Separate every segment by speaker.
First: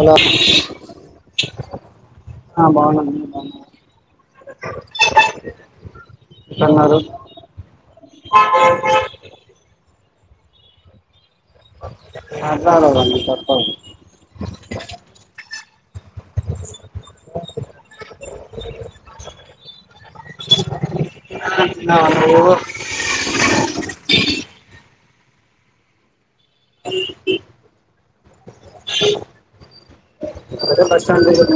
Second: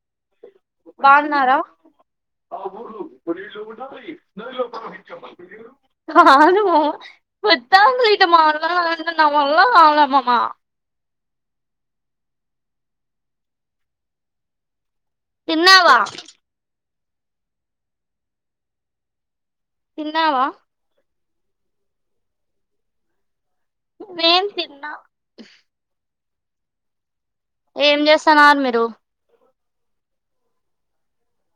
Speaker 1: అలో
Speaker 2: [unintelligible]
Speaker 1: బాగున్నారా ఎట్లున్నారు
Speaker 2: ఇట్టా మాట్లాడాలంటే నావల్ల కాదులే మామ
Speaker 1: మాట్లాడాలమ్మి తప్పదు
Speaker 2: తిన్నావా
Speaker 1: [inaudible]
Speaker 2: తిన్నావా
Speaker 1: ఆ తిన్నావా నువ్వు
Speaker 2: నేన్ తిన్నా
Speaker 1: అ [inaudible]
Speaker 2: ఏం చేస్తన్నారు మీరు
Speaker 1: బస్టాండ్ దగ్గర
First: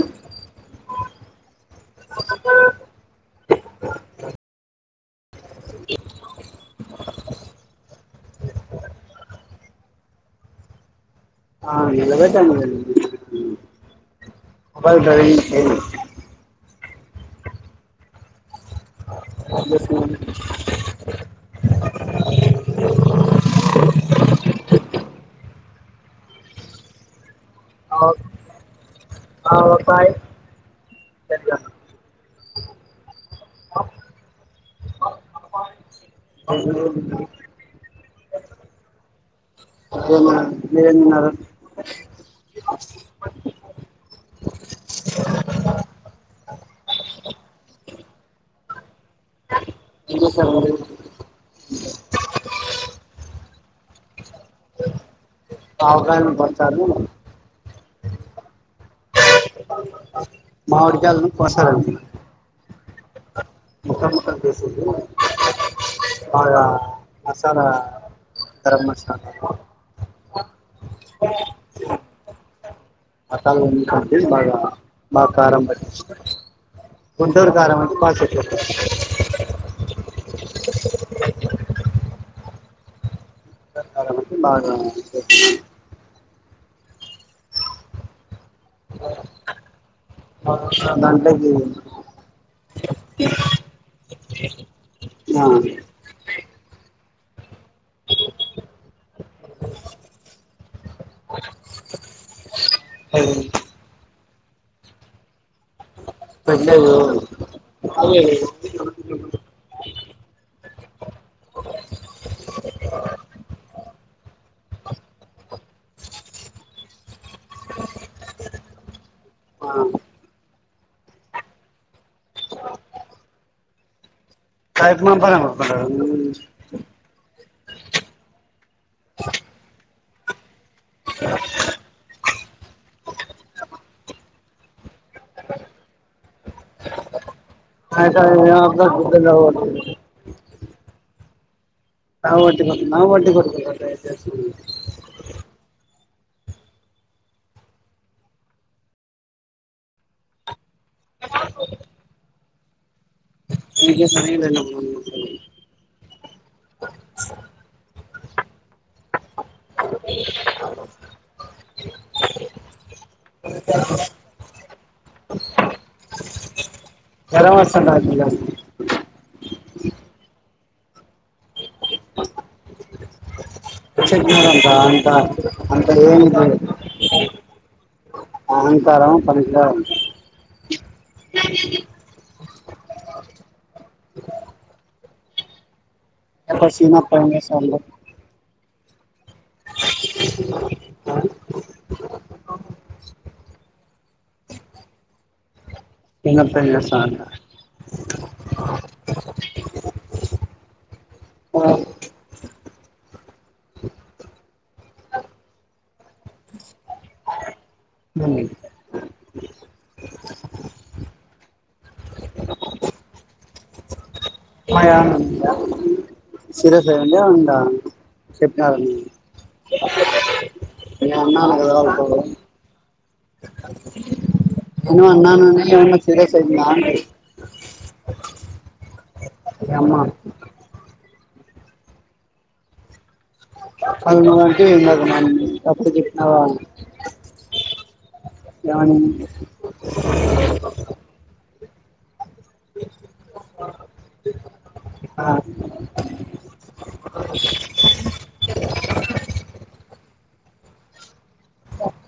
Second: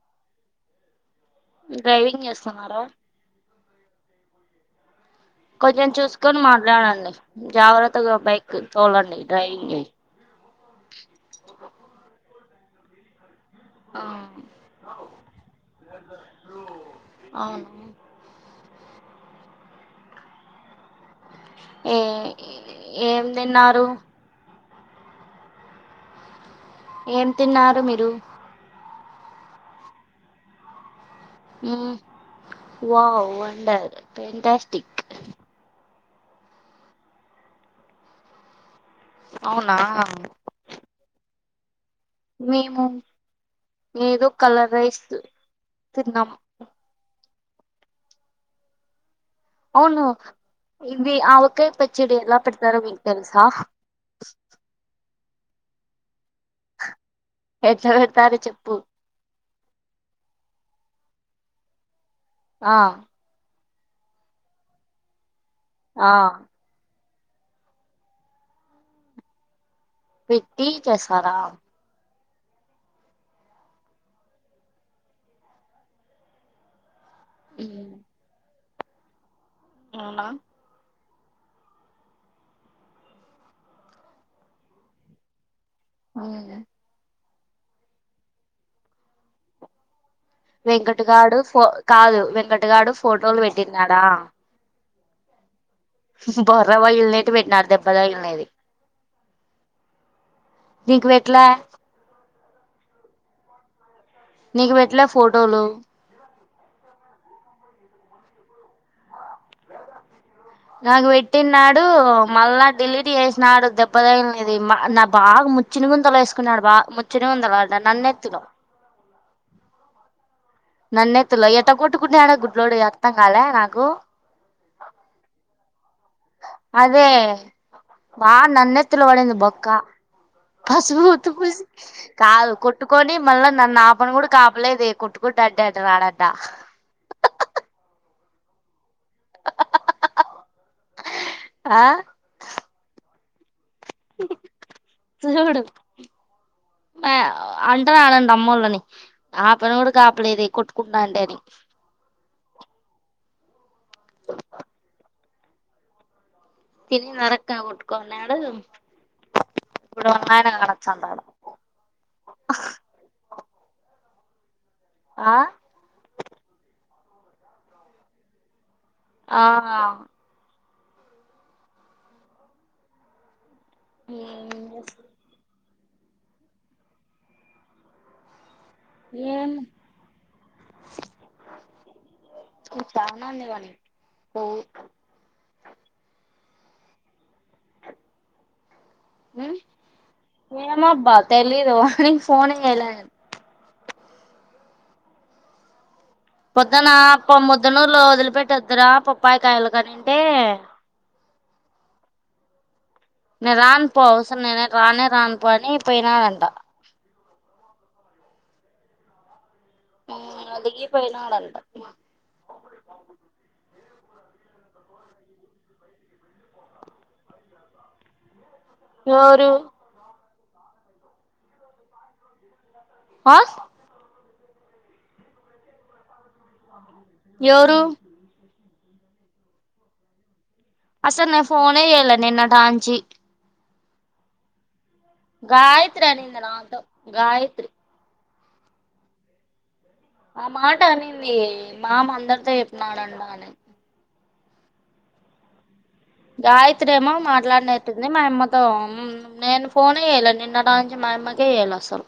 Speaker 2: డ్రైవింగ్ చేస్తున్నారా కొంచెం చూసుకొని మాట్లాడండి జాగ్రత్తగా బైక్ తోలండి డ్రైవింగ్ ఓ
Speaker 1: ఆ నిలబెట్టండి దానికి
Speaker 2: ఆ
Speaker 1: మొబైల్ డ్రైవింగ్ లేదు
Speaker 2: ఆ
Speaker 1: అంత సీన్
Speaker 2: ఏ ఏం తిన్నారు
Speaker 1: హట్
Speaker 2: ఏం తిన్నారు మీరు
Speaker 1: ఆవకాయ్
Speaker 2: వావ్ వండర్ ఫెంటాస్టిక్
Speaker 1: అందులో
Speaker 2: అవునా
Speaker 1: మీరేం తిన్నారు
Speaker 2: మేము ఏదో కలర్ రైస్ తిన్నాం అవును
Speaker 1: ఏం చేశారండి
Speaker 2: ఇవి ఆవకాయ్ పచ్చడి ఎలా పెడతారు మీకు తెలుసా
Speaker 1: ఆవకాయను పచ్చడి
Speaker 2: ఎట్లా పెడతారు చెప్పు
Speaker 1: మామిడికాయలను కోసరండి
Speaker 2: ఆ
Speaker 1: ముక్కన్ మక్కన్సిగా
Speaker 2: ఆ
Speaker 1: మసాల గరం మసాల
Speaker 2: భట్టి కైసా రామ్
Speaker 1: అసాల మా మా కరంభ కొంటరు గారమ ప
Speaker 2: అవున
Speaker 1: బాగ
Speaker 2: అవును
Speaker 1: బ
Speaker 2: వెంకటగాడు ఫో కాదు వెంకటగాడు ఫోటోలు పెట్టిన్నాడా
Speaker 1: ఆ
Speaker 2: బర్ర వా ఇల్ నటి భట్న అ ద పదనేది నీకు ఎట్లా
Speaker 1: అవు
Speaker 2: నీకు పెట్లే ఫోటోలు
Speaker 1: పల
Speaker 2: నాకు పెట్టిన్నాడు మళ్ళా డిలీట్ చేసినాడు దెబ్బతైనది నా బాగ ముచ్చిన ముందలు వేసుకున్నాడు బా ముచ్చని ముందలు నన్నెత్తులో
Speaker 1: ఆ
Speaker 2: నన్నే తల్ ఎటా కొట్టుకుంట ఆడా గుడ్లడు అతా కాల నాకు
Speaker 1: టైపు మా బా మ
Speaker 2: అదే బా నన్నెతు వడంది బొక్కా పసుపు ఉత్తు ప కాదు కొట్టుకొని మళ్ళీ నన్నపను కూడా కాపలేదు కుట్టుకుంటడ్డ అట రాడడా
Speaker 1: బద్ద
Speaker 2: ఆ
Speaker 1: నా ఒడ్టిద్ నా వడ్
Speaker 2: సూడు అంటరానండి అమ్మళ్ళని ఆ పెను కూడా కాపలేదు కుట్ బాంతడి
Speaker 1: ఇక సరవె
Speaker 2: తిన నరక కుటుకోన్నడ ఇప్పుడ ఒన్నాన కనచ్చందడం ఆ
Speaker 1: జరమ అస
Speaker 2: ఆ
Speaker 1: చెప్పినారంతా అంత అంత ఏమిది అహంకారం పనికినికిడ ఉంది
Speaker 2: సావనా లేవాని
Speaker 1: ఎప్పుడు స సినిమా పడుంగా స
Speaker 2: ఏమబ్బా తెలీదునికి ఫోన్ చేయలా
Speaker 1: చిన్నప్ప ఏం
Speaker 2: పొద్దున
Speaker 1: చేస్తాండు
Speaker 2: ప ముద్దున వదిలి పెట్టొద్రా పప్పాయి కాయలు కానింటే
Speaker 1: ఆ
Speaker 2: నేను రాన్ పోవసర నేను రానేే రాన్ పో పోయినా వెంటా
Speaker 1: అ
Speaker 2: అదిగ ఈ పయనాడంట
Speaker 1: డి సిరస్ అండి అవుం చె
Speaker 2: ఎవరు
Speaker 1: అన్న నా ఏదా పో
Speaker 2: ఆ
Speaker 1: ఏను అన్నా సీరియస్ అయిన్నా అ
Speaker 2: ఎవురు
Speaker 1: మీ అమ్మ
Speaker 2: అసల్ నేన్ ఫోనే చేయాలా నిన్నటనుంచి.
Speaker 1: అది నువ్వంటివి ఇందాక
Speaker 2: గాయిత్రి అనింది నాతో గాయిత్రి
Speaker 1: ఏమని
Speaker 2: ఆ మాట అనింది మామ అందరితో చెప్పినాడంట అని.
Speaker 1: ఆ
Speaker 2: గాయిత్రిేమో మాట్లాడినట్టుంది మా అమ్మతో ఉమ్ నేను ఫోనే చేయాల నిన్నట్ నిన్నట నుంచి మా అమ్మకే చేయాలా అసలు.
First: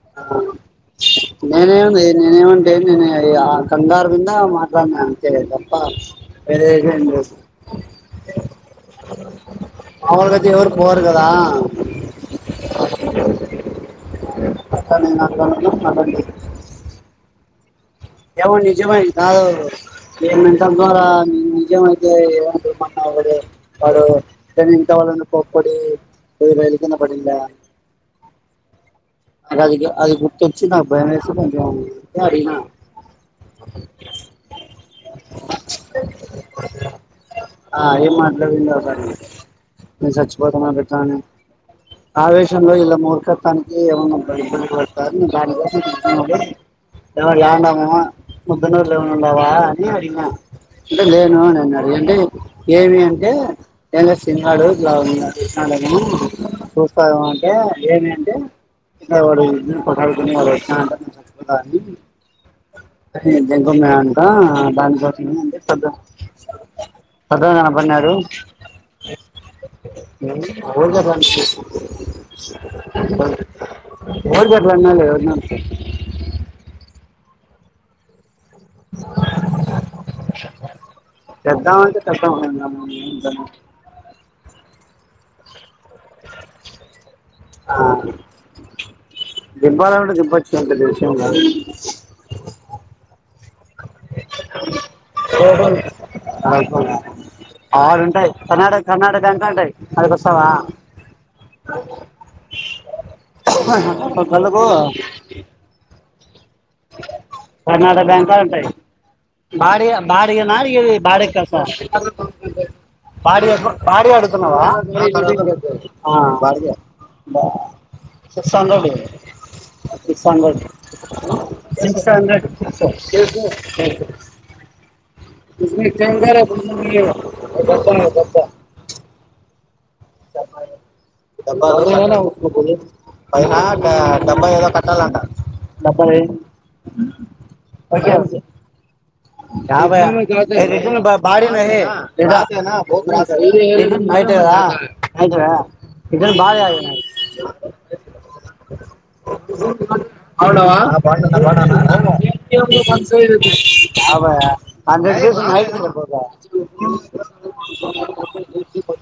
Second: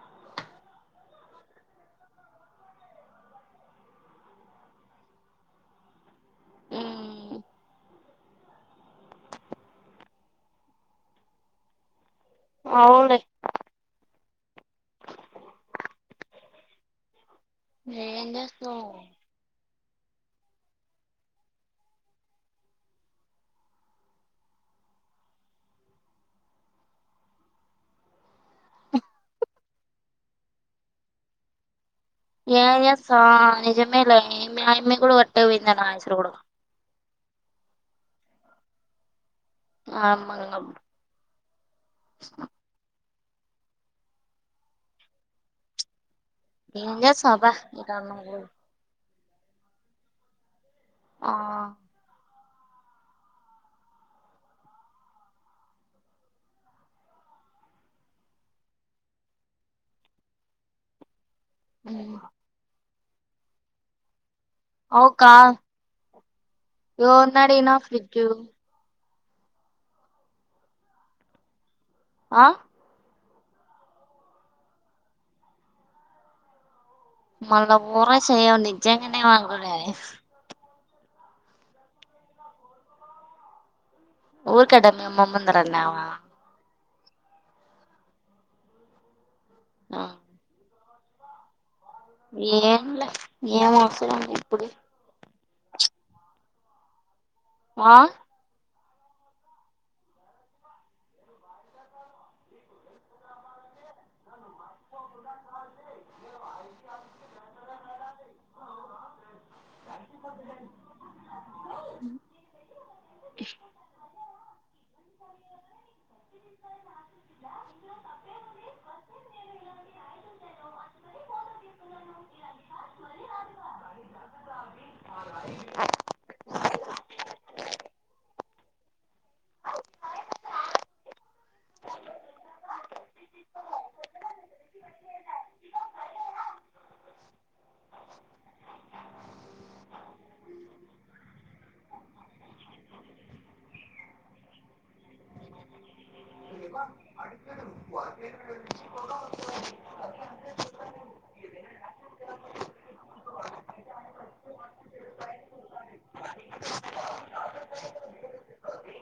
Speaker 2: [inaudible]
Speaker 1: నేనేమ్లే నేనేమంటే నేను ఎ ఆ ఆ కంగారు కింద మాట్లాడినా అంతే తప్ప. వేరేదేం లేదు ఆవుల దగ్గరికి ఎవరు పోరు కదా.
Speaker 2: అవ్లే
Speaker 1: [unintelligible]
Speaker 2: ఏం
Speaker 1: ఏవో
Speaker 2: చేస్తావ్
Speaker 1: నిజమయిందా ఏ మెంటల్ ద్వారా నిజమైతే ఏమకున్నా వాడు ఇంట్లో వాళ్ళ మీద కోప్పడి. యే రైలు కింద పడిందా
Speaker 2: ఆ
Speaker 1: అదిగా అది గుర్తు వచ్చి నా భయం చేేస కొ [unintelligible]
Speaker 2: ఎమ్ చేస్తావ్ ఆ నిజమే ఆమె కూడా పట్టకపోయింది నా ఉసురు కూడా.
Speaker 1: ఆ ఎమ్ మాట్లాడిందో ఒక సారి విను
Speaker 2: ఆ
Speaker 1: నేను చచ్చిపోతా
Speaker 2: అమ్మ
Speaker 1: అని పెట్టానని ఆవేశంలో ఇలా మూర్ఖాత్వనికి ఏవో కొన్ని కొన్ని సార్లు [unintelligible] డి
Speaker 2: ఏం
Speaker 1: ఎవో
Speaker 2: చేస్తావ్ అబ్బా
Speaker 1: ల్యాండ్
Speaker 2: ఇక
Speaker 1: అవ్వమూ
Speaker 2: అమ్మ కూడా
Speaker 1: పొద్దున లెవెన్ ఉండవా అని అడిిగిన అంటే
Speaker 2: ఆ
Speaker 1: లేేను అని అన్నాడు ఏమన్ ఏమి అంటే ఏమ్లా సీను గాడు ఇట్లా నిన్న చేసినాడు చూస్తారు అంటే ఏమి అంటే [unintelligible] అని దేంకొని పోయినదాంట
Speaker 2: అవు కా
Speaker 1: దానికోసము అంటే పొద్దున్
Speaker 2: ఎవరిని
Speaker 1: పొద్దానా
Speaker 2: అడిగినా
Speaker 1: కనపడినాడు
Speaker 2: ఫ్రిడ్జ్
Speaker 1: అవును కదా
Speaker 2: ఆ
Speaker 1: ఊర్కేట్ల అన్నాలే [unintelligible]
Speaker 2: మళ్ళ ఉరసయ్యవ్ నిజంగానే అనుకున్నానే
Speaker 1: పెద్దామె అంటే పెద్దమే [unintelligible]
Speaker 2: ఊరక్కట మీ అమ్మ ముందర అన్నవా
Speaker 1: ఆ దిబ్బలంటే దిబ్బచ్చుగా పెద్ద విషయం కాదు.
Speaker 2: ఎమ్ల్యా ఎమ్ అవసరం ఇప్పుడు
Speaker 1: ఓహో [unintelligible]
Speaker 2: ఆ
Speaker 1: ఆడుంటాయ్ కర్నాటక్ కర్ణాటక అంత ఉంటయ్ ఆడికొస్తవా వు హ వాళ్ళ కల్లుకో కర్నాటక అంత ఉంటాయ్ బాడిగ బాడిగనా అడిగేది బాడెగ్కి వస్తా బాడిగకూ బాడి అడుగ్ పోతన్నవా ఆ బాడిగే బా సిక్స్ హండ్రెడ్ ఇయ్ సిక్స్ హండ్రెడ్ సిక్స్ [unintelligible] [unintelligible] బతరా బత్త చెబ్బ డబ్బా పైన కూర్చోపోయే పైనా డబ్బా ఏయ్ పడితే ఆంసే [inaudible] [inaudible] [inaudible] [inaudible] [unintelligible] [inaudible]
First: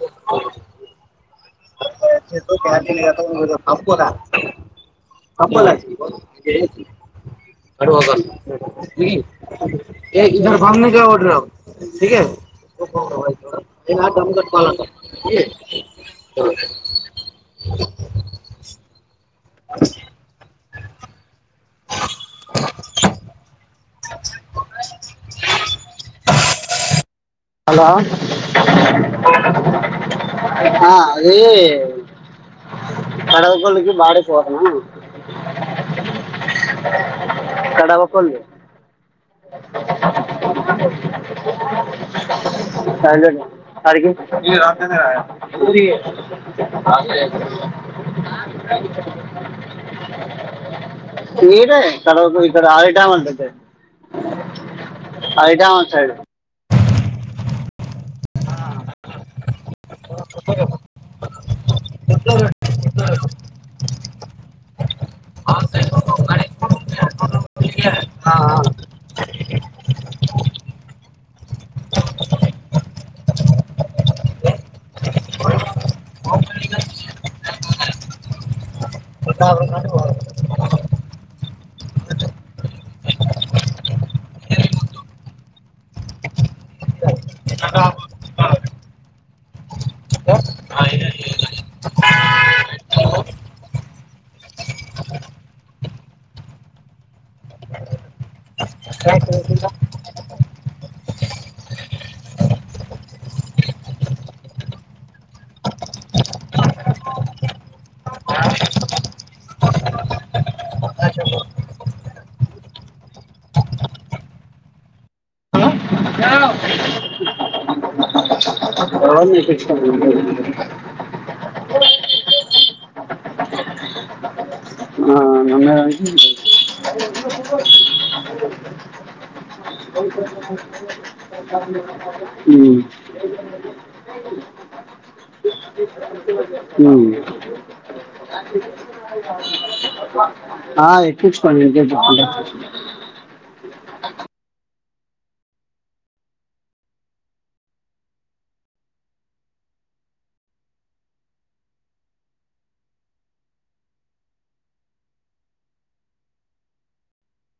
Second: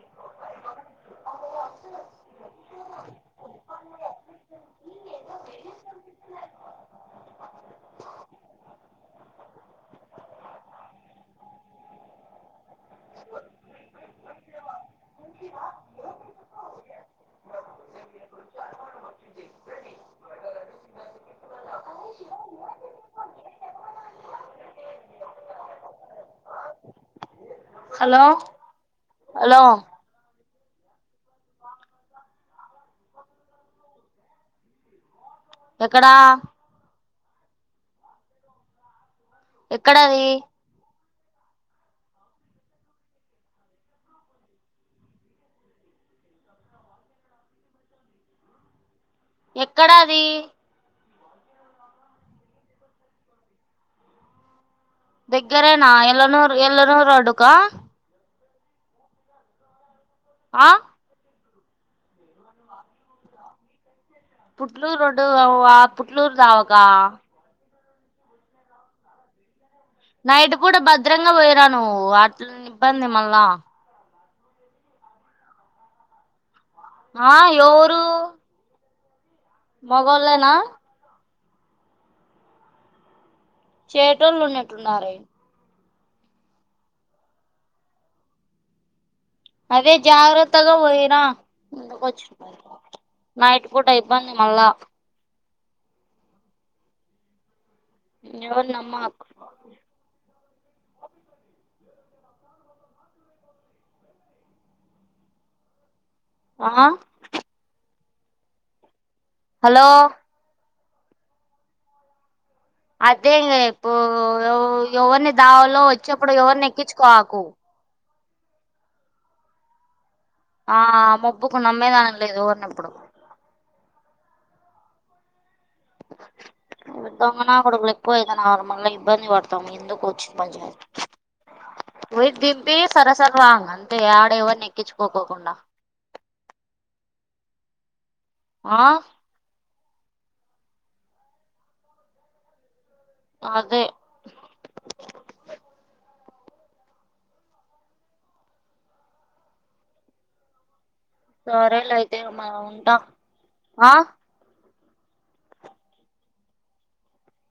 Speaker 1: వునుచు ఆతిని కతో ఇదర్ పట్కొ రా అప్పలా [unintelligible] [inaudible] హలో
Speaker 2: హలో
Speaker 1: ఆ అది కడవ వాళ్ళకి బాడెక్కి పోతన్నా
Speaker 2: ఎక్కడా
Speaker 1: కడవ కొల్లు
Speaker 2: ఎక్కడదీ
Speaker 1: [inaudible] హ్యాండ్ బ్రేక్
Speaker 2: ఎక్కడది
Speaker 1: ఇడే కడవకూ ఇక్కడ ఐటామెల్ దగ్గర్కి
Speaker 2: దెగ్గరేనా ఎల్లనూర్ ఎల్లనూర్ రోడ్డు కో
Speaker 1: ఆ దెగ్గరే
Speaker 2: ఆ
Speaker 1: దెగ్గరండి దెగ్గరే
Speaker 2: పుట్లూర్ రోడ్డు అవ్వా పుట్లూర్ దావకా
Speaker 1: ఆ ఆ
Speaker 2: నైటు కూడ భద్రంగా పోయిరా నువ్వూ ఆట్లోని ఇబ్బంది మళ్ళా ఆ ఎవరు
Speaker 1: కొండాపురం దాటి పోవాలే
Speaker 2: మగోళ్ళేనా చేటోలున్నట్లున్నారే అదే జాగ్రత్తగా పోయిరా ఎందుకొచ్చింది నైట్ పూట ఇబ్బంది మల్ల ఎవరిని నమ్మకు ఆ హలో అదేం ఇప్పు ఎవరిని దావాలో వచ్చేప్పుడు ఎవరిని ఎక్కించుకోకు
Speaker 1: [inaudible]
Speaker 2: ఆ మబ్బకు నమ్మేదాని లేదుని ఇప్పుడు
Speaker 1: ఆ, నమ్మేదానికి?
Speaker 2: దొంగనకొడుకులు ఎక్కువ అయితనరు మల్ల ఇబ్బంది పడతం ఎందుకు వయి బింబ
Speaker 1: ఉమ్,
Speaker 2: సరసర వాంగ [inaudible] ఆడ ఎవరిని ఎక్కించుకోకోకుండా
Speaker 1: ఉమ్
Speaker 2: ఆ
Speaker 1: ఆ ఎక్కించుకొను ఎందుకు ఎక్కించుకుంటా
Speaker 2: అదే సరే లే అయితే మ ఉంటాం ఆ